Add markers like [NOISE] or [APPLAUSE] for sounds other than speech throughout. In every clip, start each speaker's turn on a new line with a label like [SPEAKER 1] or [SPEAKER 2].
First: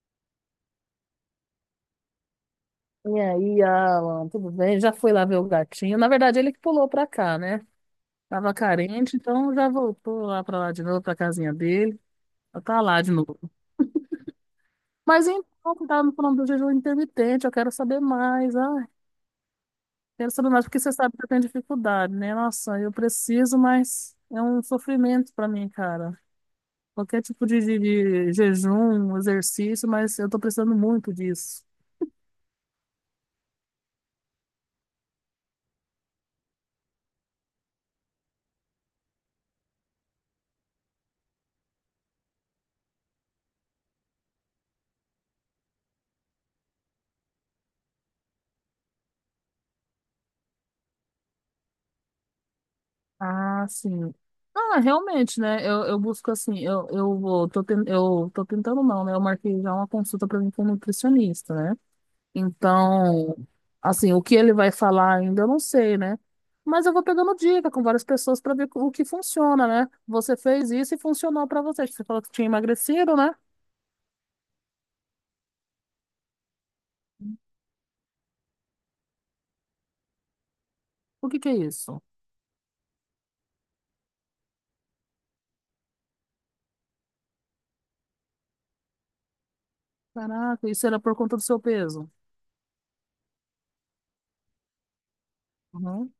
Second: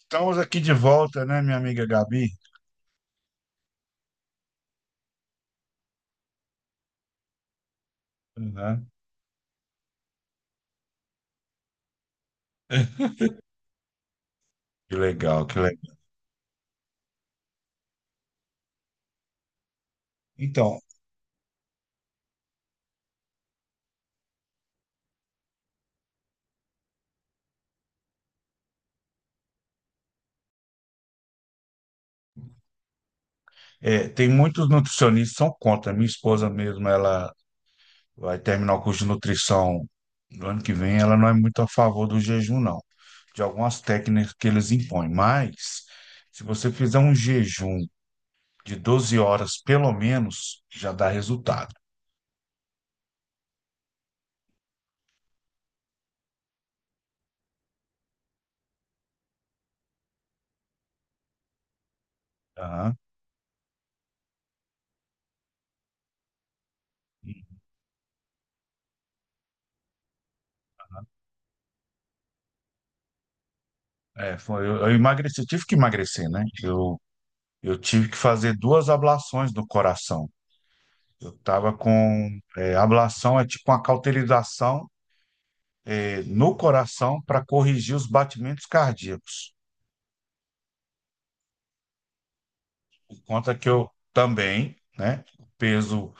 [SPEAKER 1] Estamos aqui de volta, né, minha amiga Gabi?
[SPEAKER 2] E aí, Alan, tudo bem? Já fui lá ver o gatinho. Na verdade, ele que pulou pra cá, né? Tava
[SPEAKER 1] Uhum.
[SPEAKER 2] carente, então já voltou lá pra lá de novo, pra casinha dele. Já tá lá de novo.
[SPEAKER 1] [LAUGHS] Que
[SPEAKER 2] Mas
[SPEAKER 1] legal, que
[SPEAKER 2] então, você
[SPEAKER 1] legal.
[SPEAKER 2] tava me falando do jejum intermitente, eu quero saber mais. Ah, quero saber mais, porque
[SPEAKER 1] Então,
[SPEAKER 2] você sabe que eu tenho dificuldade, né? Nossa, eu preciso, mas é um sofrimento pra mim, cara. Qualquer tipo de, de jejum, exercício, mas eu tô precisando muito disso.
[SPEAKER 1] é, tem muitos nutricionistas que são contra. Minha esposa mesmo, ela vai terminar o curso de nutrição no ano que vem, ela não é muito a favor do jejum, não. De algumas técnicas que eles impõem. Mas, se você fizer um jejum de 12 horas, pelo menos, já dá resultado.
[SPEAKER 2] Ah, sim. Ah, realmente, né? Eu busco assim, eu tô tentando não, né? Eu marquei já uma consulta para mim com um nutricionista, né?
[SPEAKER 1] Aham.
[SPEAKER 2] Então, assim, o que ele vai falar ainda eu não sei, né? Mas eu vou pegando dica com várias pessoas para ver o que funciona, né? Você fez isso e funcionou para você. Você falou que tinha emagrecido, né?
[SPEAKER 1] É, foi, eu emagreci, tive que emagrecer, né? Eu tive que fazer 2 ablações do coração.
[SPEAKER 2] O que que é
[SPEAKER 1] Estava
[SPEAKER 2] isso?
[SPEAKER 1] com ablação, é tipo uma cauterização no coração para corrigir os batimentos cardíacos.
[SPEAKER 2] Caraca, isso era por conta do seu peso.
[SPEAKER 1] Por conta que eu também, né, peso,
[SPEAKER 2] Uhum.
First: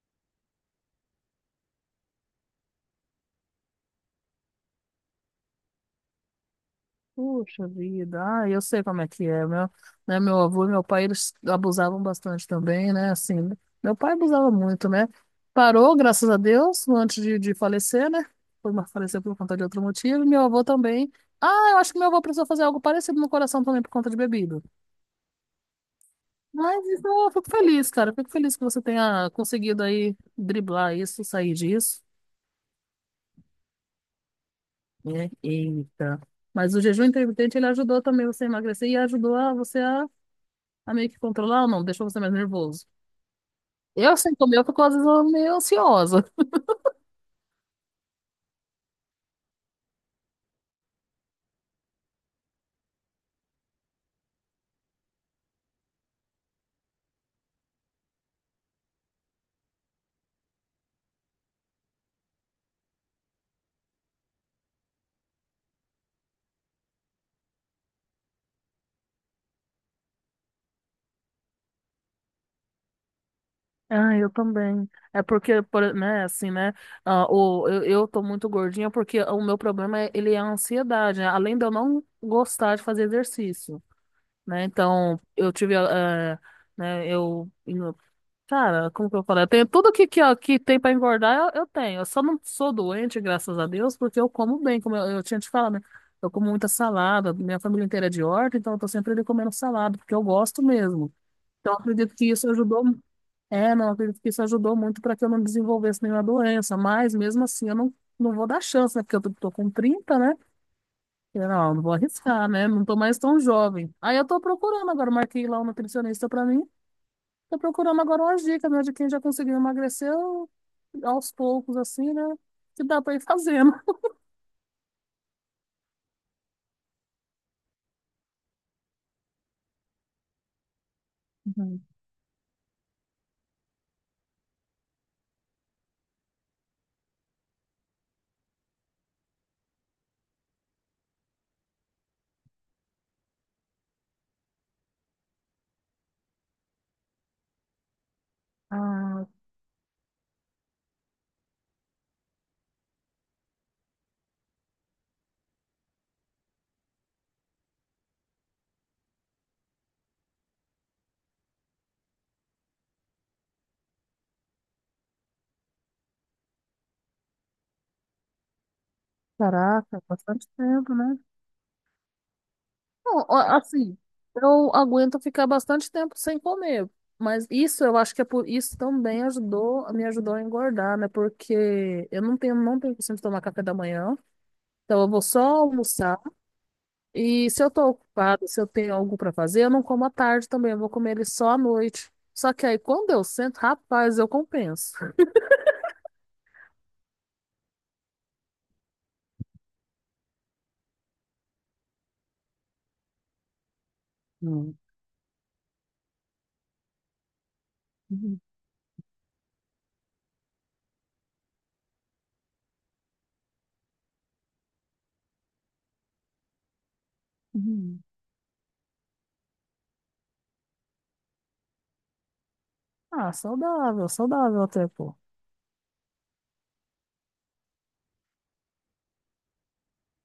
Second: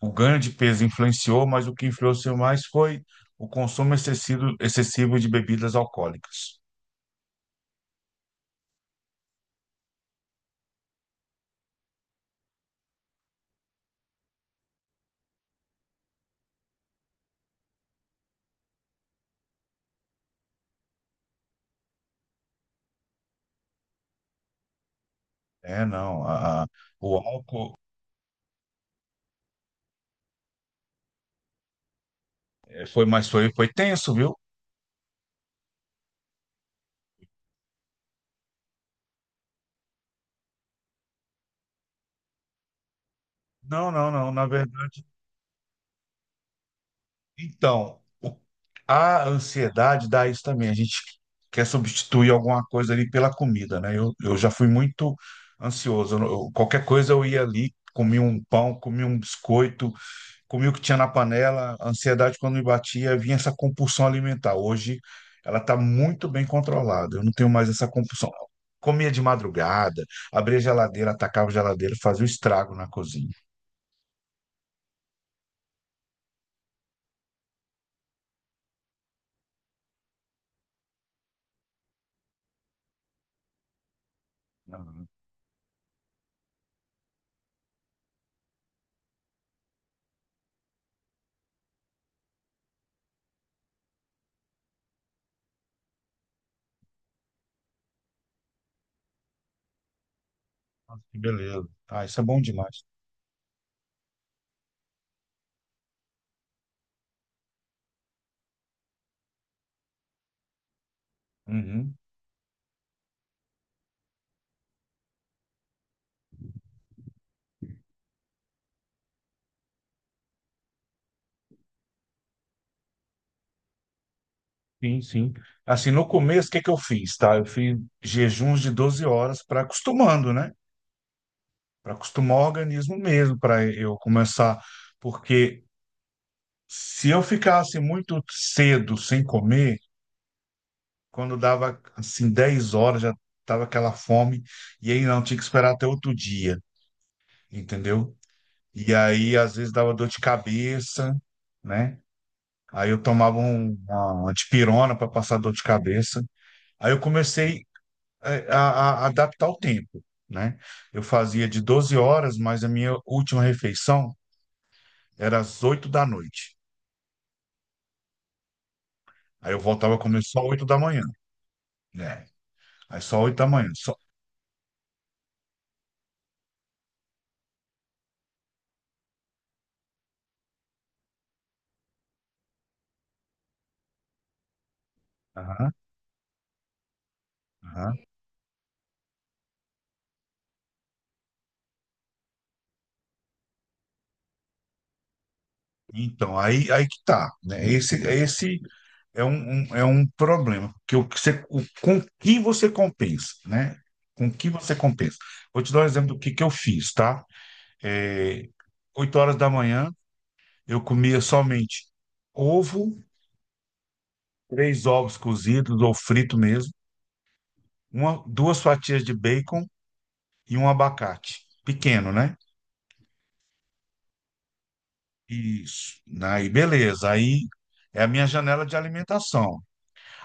[SPEAKER 1] o ganho de peso influenciou, mas o que influenciou mais foi o consumo excessivo, excessivo de bebidas alcoólicas.
[SPEAKER 2] Puxa vida, ah, eu sei como é que é. Né, meu avô e meu pai, eles abusavam bastante também, né? Assim, né. Meu pai abusava muito, né? Parou, graças a Deus, antes de falecer, né? Faleceu por conta de outro motivo. E meu avô também. Ah, eu acho que meu avô precisou fazer algo parecido no coração também por conta de bebida.
[SPEAKER 1] É, não,
[SPEAKER 2] Mas
[SPEAKER 1] o
[SPEAKER 2] então, eu fico
[SPEAKER 1] álcool
[SPEAKER 2] feliz, cara. Eu fico feliz que você tenha conseguido aí driblar isso, sair disso,
[SPEAKER 1] foi mais foi tenso, viu?
[SPEAKER 2] né? Eita. Mas o jejum intermitente, ele ajudou também você a emagrecer e ajudou a você a meio que controlar ou não? Deixou você mais nervoso.
[SPEAKER 1] Não, não,
[SPEAKER 2] Eu,
[SPEAKER 1] não,
[SPEAKER 2] sem
[SPEAKER 1] na
[SPEAKER 2] comer, eu fico
[SPEAKER 1] verdade.
[SPEAKER 2] às vezes meio ansiosa.
[SPEAKER 1] Então, o- a ansiedade dá isso também. A gente quer substituir alguma coisa ali pela comida, né? Eu já fui muito ansioso. Qualquer coisa eu ia ali, comia um pão, comia um biscoito, comia o que tinha na panela. A ansiedade, quando me batia, vinha essa compulsão alimentar. Hoje ela está muito bem controlada. Eu não tenho mais essa compulsão. Comia de madrugada, abria a geladeira, atacava a geladeira, fazia o estrago na cozinha.
[SPEAKER 2] Ah, eu também. É porque, né, assim, né, ah, eu tô muito gordinha porque o meu problema, é, ele é a ansiedade, né? Além de eu não gostar de fazer exercício, né? Então, eu tive, ah, né, eu Cara, como que eu falei? Eu tenho tudo que, ó, que tem pra engordar, eu tenho. Eu só não sou doente, graças a Deus, porque eu como bem, como eu tinha te falado, né? Eu como muita salada, minha família inteira é de horta, então eu tô sempre ali comendo salada, porque eu gosto
[SPEAKER 1] Ah,
[SPEAKER 2] mesmo.
[SPEAKER 1] que beleza.
[SPEAKER 2] Então eu
[SPEAKER 1] Ah,
[SPEAKER 2] acredito
[SPEAKER 1] isso é
[SPEAKER 2] que
[SPEAKER 1] bom
[SPEAKER 2] isso
[SPEAKER 1] demais.
[SPEAKER 2] ajudou. É, não, eu acredito que isso ajudou muito para que eu não desenvolvesse nenhuma doença, mas mesmo assim eu não vou dar chance, né? Porque eu tô com 30, né? Não, não vou
[SPEAKER 1] Uhum.
[SPEAKER 2] arriscar, né? Não tô mais tão jovem. Aí eu tô procurando agora, marquei lá um nutricionista para mim. Tô procurando agora umas dicas, né, de quem já conseguiu emagrecer aos poucos, assim, né? Que dá pra ir fazendo.
[SPEAKER 1] Sim, sim. Assim, no começo, o que que eu fiz, tá? Eu fiz jejuns de 12 horas para acostumando, né?
[SPEAKER 2] Uhum.
[SPEAKER 1] Para acostumar o organismo mesmo, para eu começar. Porque se eu ficasse muito cedo sem comer, quando dava, assim, 10 horas, já tava aquela fome, e aí não, tinha que esperar até outro dia, entendeu? E
[SPEAKER 2] Ah,
[SPEAKER 1] aí, às vezes, dava dor de cabeça, né? Aí eu tomava uma dipirona para passar dor de cabeça. Aí eu comecei é, a- adaptar o tempo, né? Eu fazia de 12 horas, mas a minha última refeição era às 8 da noite. Aí eu voltava a
[SPEAKER 2] caraca,
[SPEAKER 1] comer só
[SPEAKER 2] bastante
[SPEAKER 1] 8 da
[SPEAKER 2] tempo,
[SPEAKER 1] manhã,
[SPEAKER 2] né?
[SPEAKER 1] né? Aí só
[SPEAKER 2] Não, ó,
[SPEAKER 1] 8 da manhã, só.
[SPEAKER 2] assim, eu aguento ficar bastante tempo sem comer, mas isso eu acho que é por isso também ajudou, me ajudou a engordar, né? Porque eu não tenho costume de tomar café da manhã, então eu vou só
[SPEAKER 1] Aham,
[SPEAKER 2] almoçar. E se eu tô
[SPEAKER 1] aham.
[SPEAKER 2] ocupada, se eu tenho algo pra fazer, eu não como à tarde também, eu vou comer ele só à noite. Só que aí quando eu sento, rapaz, eu compenso.
[SPEAKER 1] Então, aí que tá, né? Esse é é um problema, que o que você, o, com que você compensa, né? Com que você
[SPEAKER 2] Hum,
[SPEAKER 1] compensa. Vou te dar um exemplo que eu fiz, tá?
[SPEAKER 2] hum,
[SPEAKER 1] É, 8 horas da manhã, eu comia somente ovo 3 ovos cozidos ou frito mesmo,
[SPEAKER 2] hum.
[SPEAKER 1] 2 fatias de bacon e um abacate. Pequeno, né?
[SPEAKER 2] Ah, saudável, saudável até, pô.
[SPEAKER 1] Isso. Aí, beleza. Aí é a minha janela de alimentação.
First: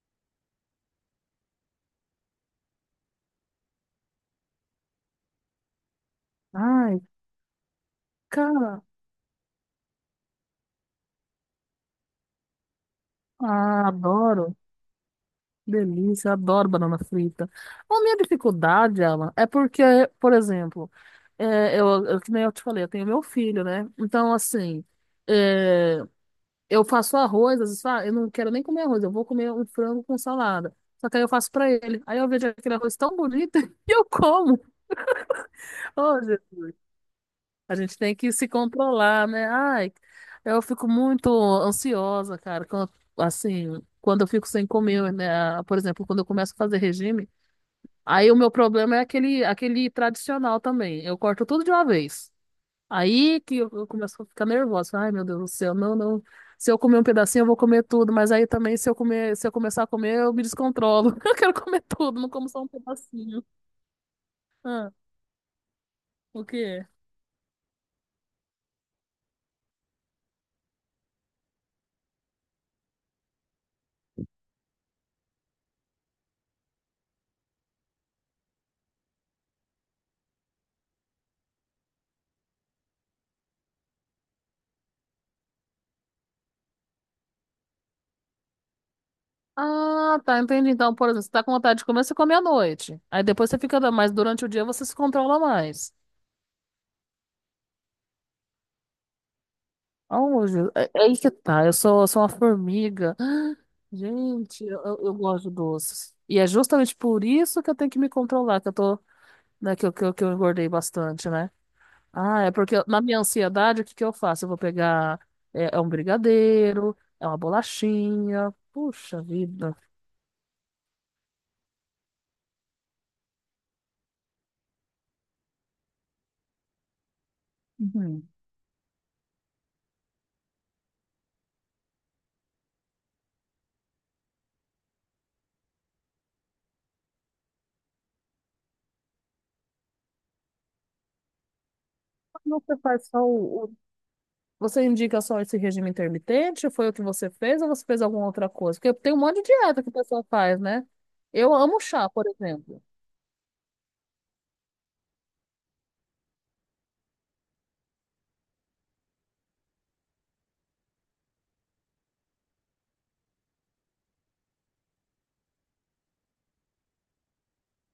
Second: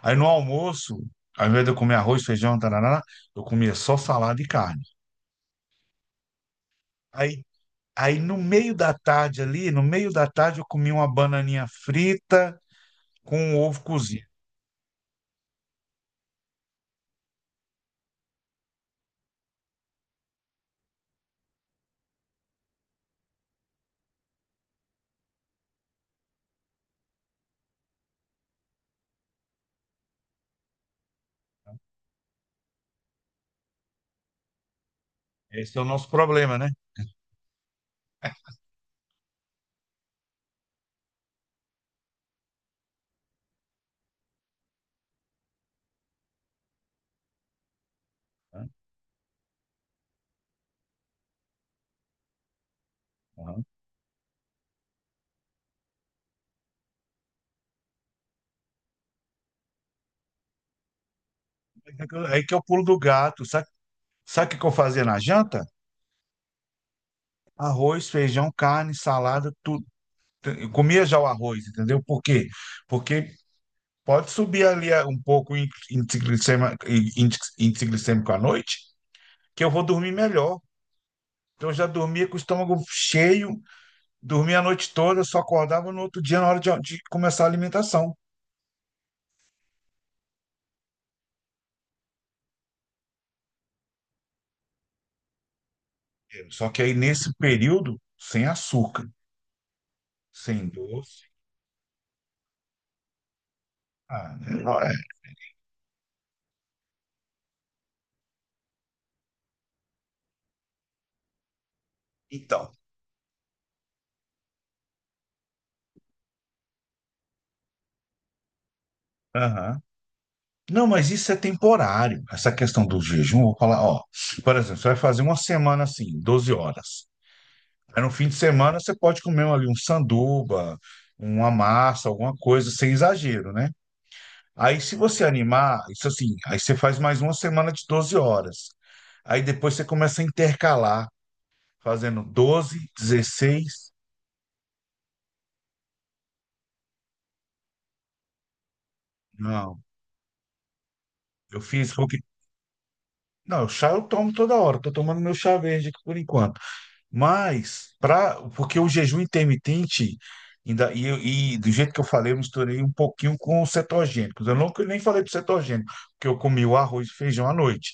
[SPEAKER 1] Aí no almoço, ao invés de eu comer arroz, feijão, tarará, eu comia só salada e carne.
[SPEAKER 2] Ai,
[SPEAKER 1] Aí, aí no meio
[SPEAKER 2] cara,
[SPEAKER 1] da tarde ali, no meio da tarde, eu comia uma bananinha frita com um ovo
[SPEAKER 2] ah,
[SPEAKER 1] cozido.
[SPEAKER 2] adoro. Delícia, adoro banana frita. A minha dificuldade, Alan, é porque, por exemplo, é, que nem eu te falei, eu tenho meu filho, né? Então, assim, é. Eu faço arroz, às vezes falo, "Ah, eu não quero nem comer arroz, eu vou comer um frango com salada." Só que aí eu faço pra ele. Aí eu vejo aquele arroz tão bonito [LAUGHS] e eu como.
[SPEAKER 1] Esse é o nosso
[SPEAKER 2] Hoje,
[SPEAKER 1] problema, né?
[SPEAKER 2] a gente tem que se controlar, né? Ai, eu fico muito ansiosa, cara, quando eu fico sem comer, né? Por exemplo, quando eu começo a fazer regime, aí o meu problema é aquele tradicional também. Eu corto tudo de uma vez. Aí que
[SPEAKER 1] Aham.
[SPEAKER 2] eu começo a ficar nervosa. Ai, meu Deus do céu, não, não. Se eu comer um pedacinho, eu vou comer tudo, mas aí também, se eu comer, se eu começar a comer, eu me descontrolo. [LAUGHS] Eu quero comer tudo, não
[SPEAKER 1] Aí
[SPEAKER 2] como
[SPEAKER 1] que eu
[SPEAKER 2] só um
[SPEAKER 1] pulo do gato.
[SPEAKER 2] pedacinho.
[SPEAKER 1] Sabe, sabe o que que eu
[SPEAKER 2] Ah,
[SPEAKER 1] fazia na janta?
[SPEAKER 2] o quê?
[SPEAKER 1] Arroz, feijão, carne, salada, tudo. Eu comia já o arroz, entendeu? Por quê? Porque pode subir ali um pouco o índice glicêmico à noite, que eu vou dormir melhor. Então eu já dormia com o estômago cheio, dormia a noite toda, eu só acordava no outro dia na hora de começar a alimentação.
[SPEAKER 2] Ah, tá, entendi. Então, por exemplo, você tá com vontade de comer, você come à noite. Aí depois você fica, mas durante o dia você se controla mais.
[SPEAKER 1] Só que aí nesse período, sem açúcar,
[SPEAKER 2] Ah, meu
[SPEAKER 1] sem
[SPEAKER 2] Deus. É aí
[SPEAKER 1] doce.
[SPEAKER 2] que tá, eu sou uma formiga. [GASPS]
[SPEAKER 1] Ah,
[SPEAKER 2] Gente,
[SPEAKER 1] não
[SPEAKER 2] eu,
[SPEAKER 1] é.
[SPEAKER 2] eu eu gosto de doces. E é justamente por isso que eu tenho que me controlar, que eu tô, né, que eu engordei bastante, né? Ah, é
[SPEAKER 1] Então.
[SPEAKER 2] porque na minha ansiedade, o que que eu faço? Eu vou pegar, é um brigadeiro, é uma bolachinha. Puxa vida.
[SPEAKER 1] Aham. Não, mas isso é temporário. Essa questão do jejum, eu vou falar, ó, por exemplo, você vai fazer uma semana assim, 12 horas. Aí no fim
[SPEAKER 2] Uhum.
[SPEAKER 1] de semana você pode comer ali um sanduba, uma massa, alguma coisa, sem exagero, né? Aí se você animar, isso assim, aí você faz mais uma semana de 12 horas. Aí depois você começa a intercalar, fazendo
[SPEAKER 2] Você
[SPEAKER 1] 12,
[SPEAKER 2] faz só o-
[SPEAKER 1] 16.
[SPEAKER 2] Você indica só esse regime intermitente? Foi o que você fez ou você fez alguma outra coisa? Porque tem um monte de
[SPEAKER 1] Não,
[SPEAKER 2] dieta que o pessoal faz, né? Eu
[SPEAKER 1] eu
[SPEAKER 2] amo
[SPEAKER 1] fiz
[SPEAKER 2] chá,
[SPEAKER 1] porque.
[SPEAKER 2] por exemplo.
[SPEAKER 1] Não, o chá eu tomo toda hora, tô tomando meu chá verde aqui por enquanto. Mas, pra, porque o jejum intermitente, ainda, e do jeito que eu falei, eu misturei um pouquinho com os cetogênicos. Eu nunca nem falei do cetogênico, porque eu comi o arroz e feijão à noite.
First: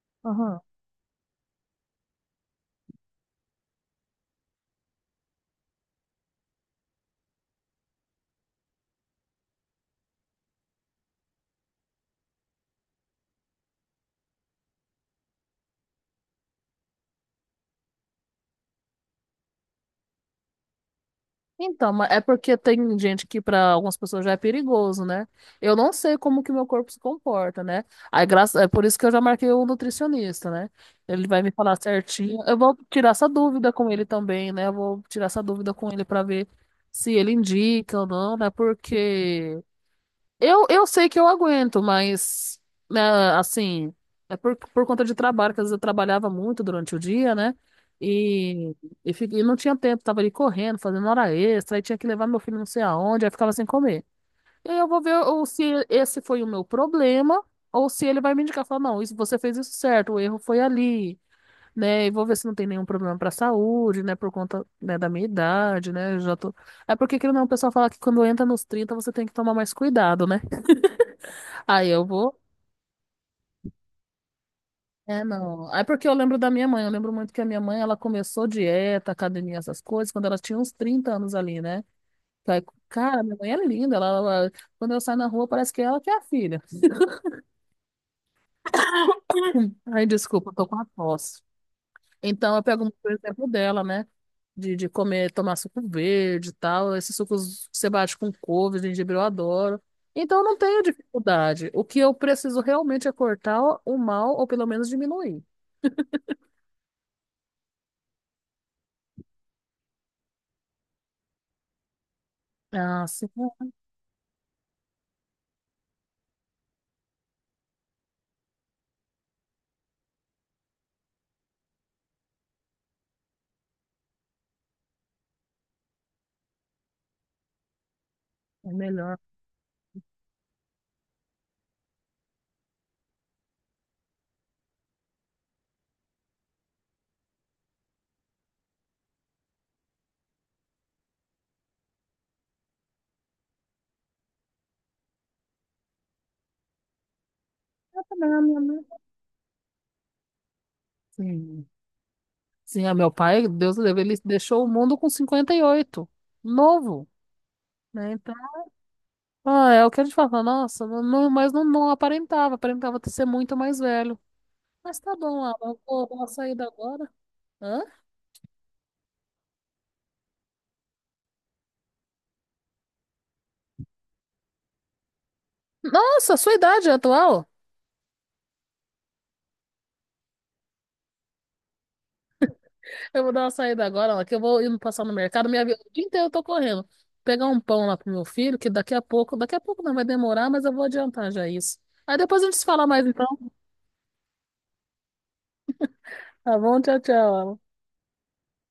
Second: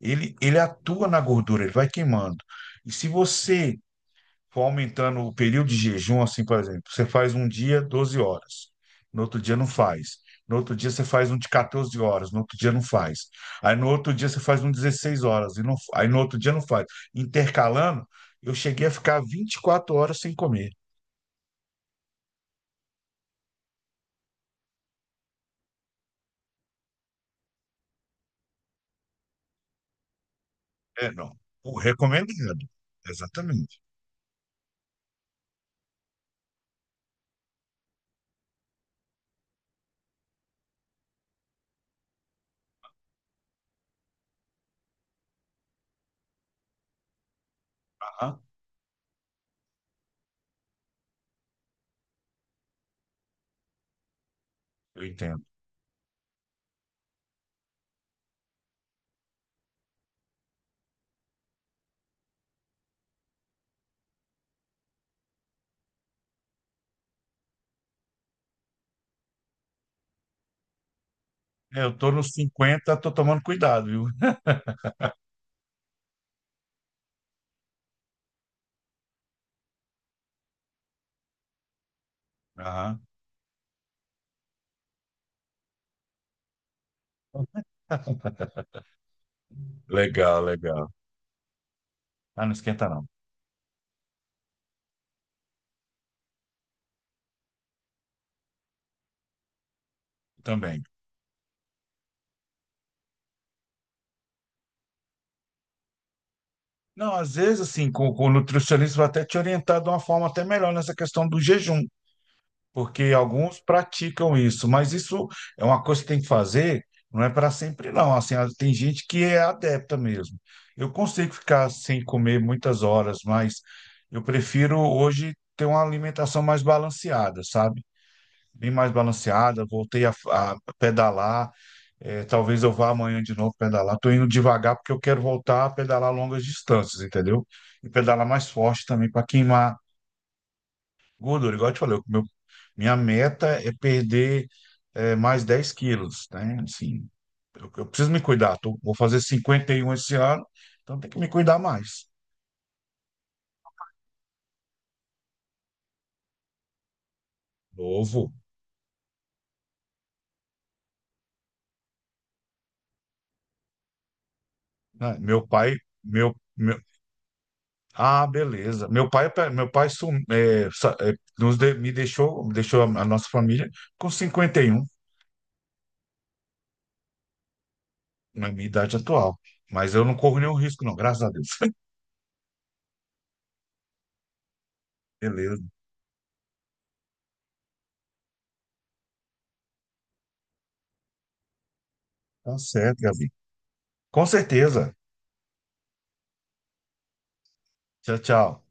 [SPEAKER 1] Ele atua na gordura, ele vai queimando. E se você for aumentando o período de jejum, assim, por exemplo, você faz um dia 12 horas, no outro dia não faz. No outro dia você faz um de 14 horas, no outro dia não faz. Aí no outro dia você faz um de 16 horas, aí no outro dia não faz. Intercalando, eu cheguei a ficar 24 horas sem comer.
[SPEAKER 2] Então, é porque tem gente que para algumas pessoas já é perigoso, né? Eu não sei como que meu corpo se comporta, né? Aí, é por isso que eu já marquei o nutricionista, né?
[SPEAKER 1] É,
[SPEAKER 2] Ele
[SPEAKER 1] não.
[SPEAKER 2] vai me falar
[SPEAKER 1] O
[SPEAKER 2] certinho. Eu
[SPEAKER 1] recomendado.
[SPEAKER 2] vou tirar essa dúvida
[SPEAKER 1] Exatamente.
[SPEAKER 2] com ele também, né? Eu vou tirar essa dúvida com ele para ver se ele indica ou não, né? Porque eu sei que eu aguento, mas, né, assim, é por conta de trabalho, que às vezes eu trabalhava muito durante o dia, né?
[SPEAKER 1] Aham,
[SPEAKER 2] E, e não tinha tempo, tava ali correndo, fazendo hora extra, aí tinha que levar meu filho não sei aonde, aí ficava sem comer. E aí eu vou
[SPEAKER 1] eu
[SPEAKER 2] ver
[SPEAKER 1] entendo.
[SPEAKER 2] ou se esse foi o meu problema, ou se ele vai me indicar, falar, não, isso, você fez isso certo, o erro foi ali, né? E vou ver se não tem nenhum problema pra saúde, né? Por conta, né, da minha idade, né? Eu já tô... É porque, querendo ou não, o pessoal fala que quando entra nos 30 você tem que tomar mais cuidado, né?
[SPEAKER 1] É,
[SPEAKER 2] Aí
[SPEAKER 1] eu
[SPEAKER 2] eu
[SPEAKER 1] tô nos
[SPEAKER 2] vou.
[SPEAKER 1] cinquenta, tô tomando cuidado, viu?
[SPEAKER 2] É, não. É porque eu lembro da minha mãe. Eu lembro muito que a minha mãe, ela começou dieta, academia, essas coisas, quando ela tinha uns 30 anos ali, né? Aí,
[SPEAKER 1] Aham.
[SPEAKER 2] cara, minha mãe é linda. Quando eu saio na rua, parece que é ela que é a filha.
[SPEAKER 1] [LAUGHS]
[SPEAKER 2] Ai,
[SPEAKER 1] Legal,
[SPEAKER 2] desculpa, eu tô com a
[SPEAKER 1] legal.
[SPEAKER 2] tosse.
[SPEAKER 1] Ah, não
[SPEAKER 2] Então, eu pego
[SPEAKER 1] esquenta
[SPEAKER 2] muito
[SPEAKER 1] não.
[SPEAKER 2] o exemplo dela, né? De comer, tomar suco verde e tal. Esses sucos que você bate com couve, gengibre, eu adoro. Então, eu não tenho
[SPEAKER 1] Também.
[SPEAKER 2] dificuldade. O que eu preciso realmente é cortar o mal, ou pelo menos diminuir.
[SPEAKER 1] Não, às vezes, assim, com o nutricionista vai até te orientar de uma forma até melhor nessa questão do jejum,
[SPEAKER 2] Ah,
[SPEAKER 1] porque
[SPEAKER 2] sim,
[SPEAKER 1] alguns praticam isso, mas isso é uma coisa que tem que fazer, não é para sempre, não. Assim, tem gente que é adepta mesmo. Eu consigo ficar sem comer muitas horas, mas eu prefiro hoje ter uma alimentação mais balanceada, sabe? Bem
[SPEAKER 2] é
[SPEAKER 1] mais
[SPEAKER 2] melhor.
[SPEAKER 1] balanceada, voltei a pedalar. É, talvez eu vá amanhã de novo pedalar. Estou indo devagar porque eu quero voltar a pedalar longas distâncias, entendeu? E pedalar mais forte também para queimar gordura. Igual eu te falei, minha meta é perder mais 10 quilos, né? Assim, eu preciso me
[SPEAKER 2] Não,
[SPEAKER 1] cuidar. Vou fazer 51 esse ano, então tem que me cuidar
[SPEAKER 2] Sim.
[SPEAKER 1] mais.
[SPEAKER 2] Sim, a meu pai, Deus o livre, ele deixou o mundo com 58 novo, né?
[SPEAKER 1] Novo,
[SPEAKER 2] Então, ah, é o que a gente fala, nossa, mas não, não aparentava ter ser muito mais velho. Mas tá
[SPEAKER 1] né?
[SPEAKER 2] bom,
[SPEAKER 1] Meu
[SPEAKER 2] Alan,
[SPEAKER 1] pai,
[SPEAKER 2] eu vou dar uma
[SPEAKER 1] meu
[SPEAKER 2] saída agora. Hã?
[SPEAKER 1] Ah, beleza. Meu pai sum, é, sa- é, nos de- me deixou, deixou a nossa família com 51
[SPEAKER 2] Nossa, sua idade é atual?
[SPEAKER 1] na minha idade atual. Mas eu não corro nenhum risco, não, graças a Deus.
[SPEAKER 2] Eu vou dar uma saída agora, Alan, que eu vou indo passar no
[SPEAKER 1] [LAUGHS]
[SPEAKER 2] mercado,
[SPEAKER 1] Beleza.
[SPEAKER 2] minha vida, o dia inteiro eu tô correndo. Pegar um pão lá pro meu filho, que daqui a pouco não vai demorar, mas eu vou adiantar já isso. Aí depois a
[SPEAKER 1] Tá
[SPEAKER 2] gente se fala
[SPEAKER 1] certo,
[SPEAKER 2] mais então,
[SPEAKER 1] Gabi. Com certeza.
[SPEAKER 2] tá bom? Tchau, tchau, Alan.
[SPEAKER 1] Tchau, tchau.